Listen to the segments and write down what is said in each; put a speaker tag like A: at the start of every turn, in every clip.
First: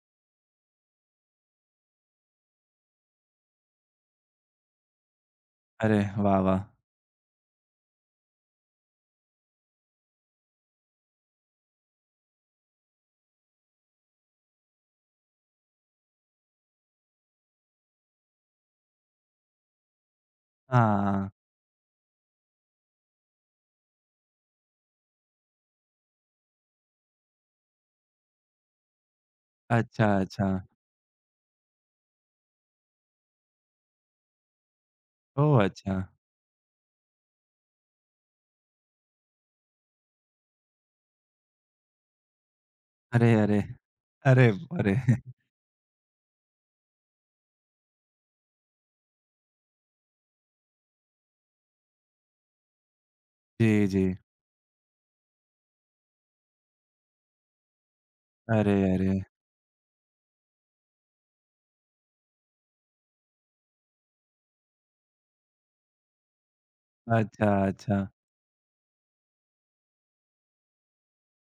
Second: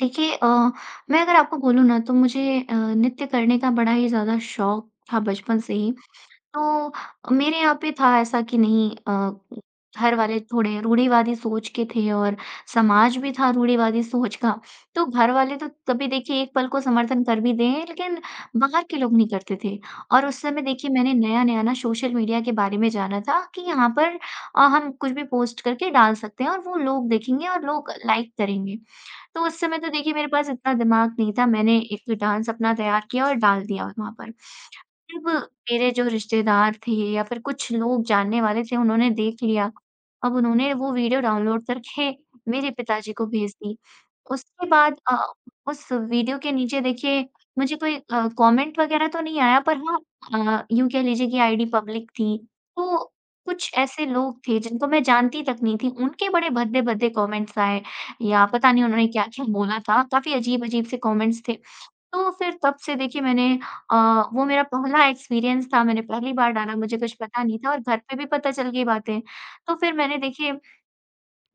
A: देखिए अ, मैं अगर आपको बोलूँ ना तो मुझे अ, नृत्य करने का बड़ा ही ज़्यादा शौक था बचपन से ही।
B: अरे वाह, वाह!
A: तो, मेरे यहाँ पे था ऐसा कि नहीं अ, घरवाले थोड़े रूढ़िवादी सोच के थे और समाज भी था रूढ़िवादी सोच का, तो घरवाले तो कभी देखिए 1 पल को समर्थन कर भी दें, लेकिन बाहर के लोग नहीं करते थे। और उस समय देखिए मैंने
B: हाँ।
A: नया-नया ना सोशल मीडिया के बारे में जाना था कि यहाँ पर अ, हम कुछ भी पोस्ट करके डाल सकते हैं और वो लोग देखेंगे और लोग लाइक करेंगे। तो उस समय तो देखिए
B: अच्छा,
A: मेरे पास
B: अच्छा।
A: इतना दिमाग नहीं था, मैंने एक डांस अपना तैयार किया और डाल दिया वत वहाँ पर। जब
B: ओह!
A: मेरे जो
B: अच्छा।
A: रिश्तेदार थे या फिर कुछ लोग जानने वाले थे उन्होंने देख लिया, अब उन्होंने वो विडिओ डाउनलोड करके मेरे पिता जी को
B: अरे,
A: भेज
B: अरे।
A: दी।
B: अरे,
A: उसके
B: व अरे।
A: बाद अ, उस विडियो के नीचे देखिए मुझे कोई अ, कॉमेन्ट वगैरह तो नहीं, आया पर हाँ अ, यूँ कह लीजिए कि आईडी पब्लिक थी, तो कुछ
B: जी,
A: ऐसे
B: जी।
A: लोग थे जिनको मैं जानती तक नहीं थी, उनके बड़े भद्दे-भद्दे कॉमेंट्स आए या पता
B: अरे,
A: नहीं उन्होंने
B: अरे।
A: क्या-क्या बोला था, काफ़ी अजीब-अजीब से कॉमेंट्स थे। तो फिर तब से देखिए मैंने अ, वो मेरा पहला एक्सपीरियंस था मैंने पहली बार डाला, मुझे कुछ पता
B: अच्छा,
A: नहीं था और घर
B: अच्छा।
A: पे भी पता चल गई बातें। तो फिर मैंने देखिए,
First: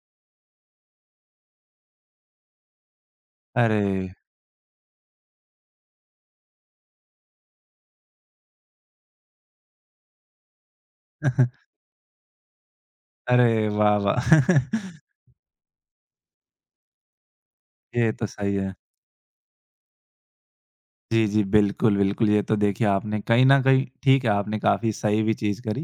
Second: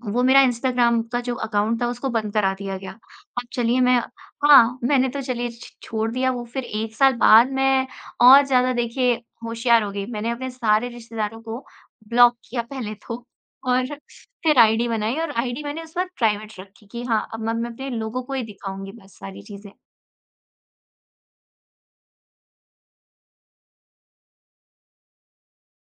A: वो मेरा इंस्टाग्राम का जो अकाउंट था उसको बंद करा दिया गया। अब चलिए मैं
B: अरे!
A: हाँ, मैंने तो चलिए छ छोड़ दिया वो, फिर 1 साल बाद मैं और ज़्यादा देखिए होशियार हो गई। मैंने अपने सारे रिश्तेदारों को ब्लॉक किया पहले तो
B: अरे
A: और
B: वाह, वाह!
A: फिर आईडी बनाई और आईडी मैंने उस वक़्त प्राइवेट रखी कि हाँ, अब मैं म अपने
B: ये
A: लोगों
B: तो
A: को ही
B: सही है।
A: दिखाऊँगी बस सारी चीज़ें।
B: जी, जी। बिल्कुल, बिल्कुल, ये तो देखिए आपने कहीं न कहीं ठीक है, आपने काफ़ी सही भी चीज करी।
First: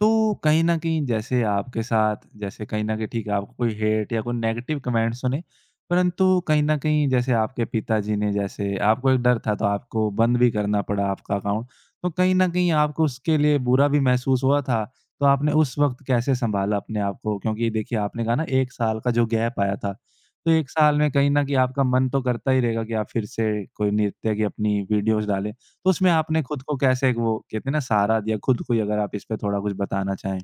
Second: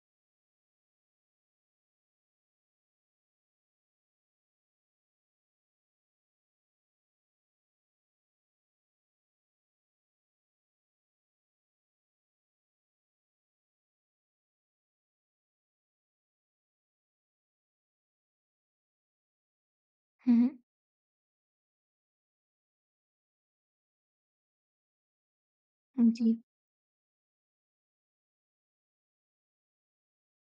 B: तो कहीं न कहीं जैसे आपके साथ जैसे कहीं न कहीं ठीक है, आपको कोई हेट या कोई नेगेटिव कमेंट्स सुने। परंतु कहीं न कहीं जैसे आपके पिता जी ने जैसे आपको एक डर था तो आपको बंद भी करना पड़ा आपका अकाउंट। तो कहीं न कहीं आपको उसके लिए बुरा भी महसूस हुआ था, तो आपने उस वक़्त कैसे सँभाला अपने आप को? क्योंकि देखिए आपने कहा ना 1 साल का जो गैप आया था,
A: हुँ,
B: तो
A: हुँ।
B: 1 साल में कहीं न कहीं आपका मन तो करता ही रहेगा कि आप फिर से कोई नृत्य की अपनी वीडियोज़ डालें। तो उसमें
A: उम,
B: आपने
A: जी।
B: खुद को कैसे वो कहते हैं ना, सहारा दिया? खुद को ही अगर आप इस पे थोड़ा कुछ बताना चाहें।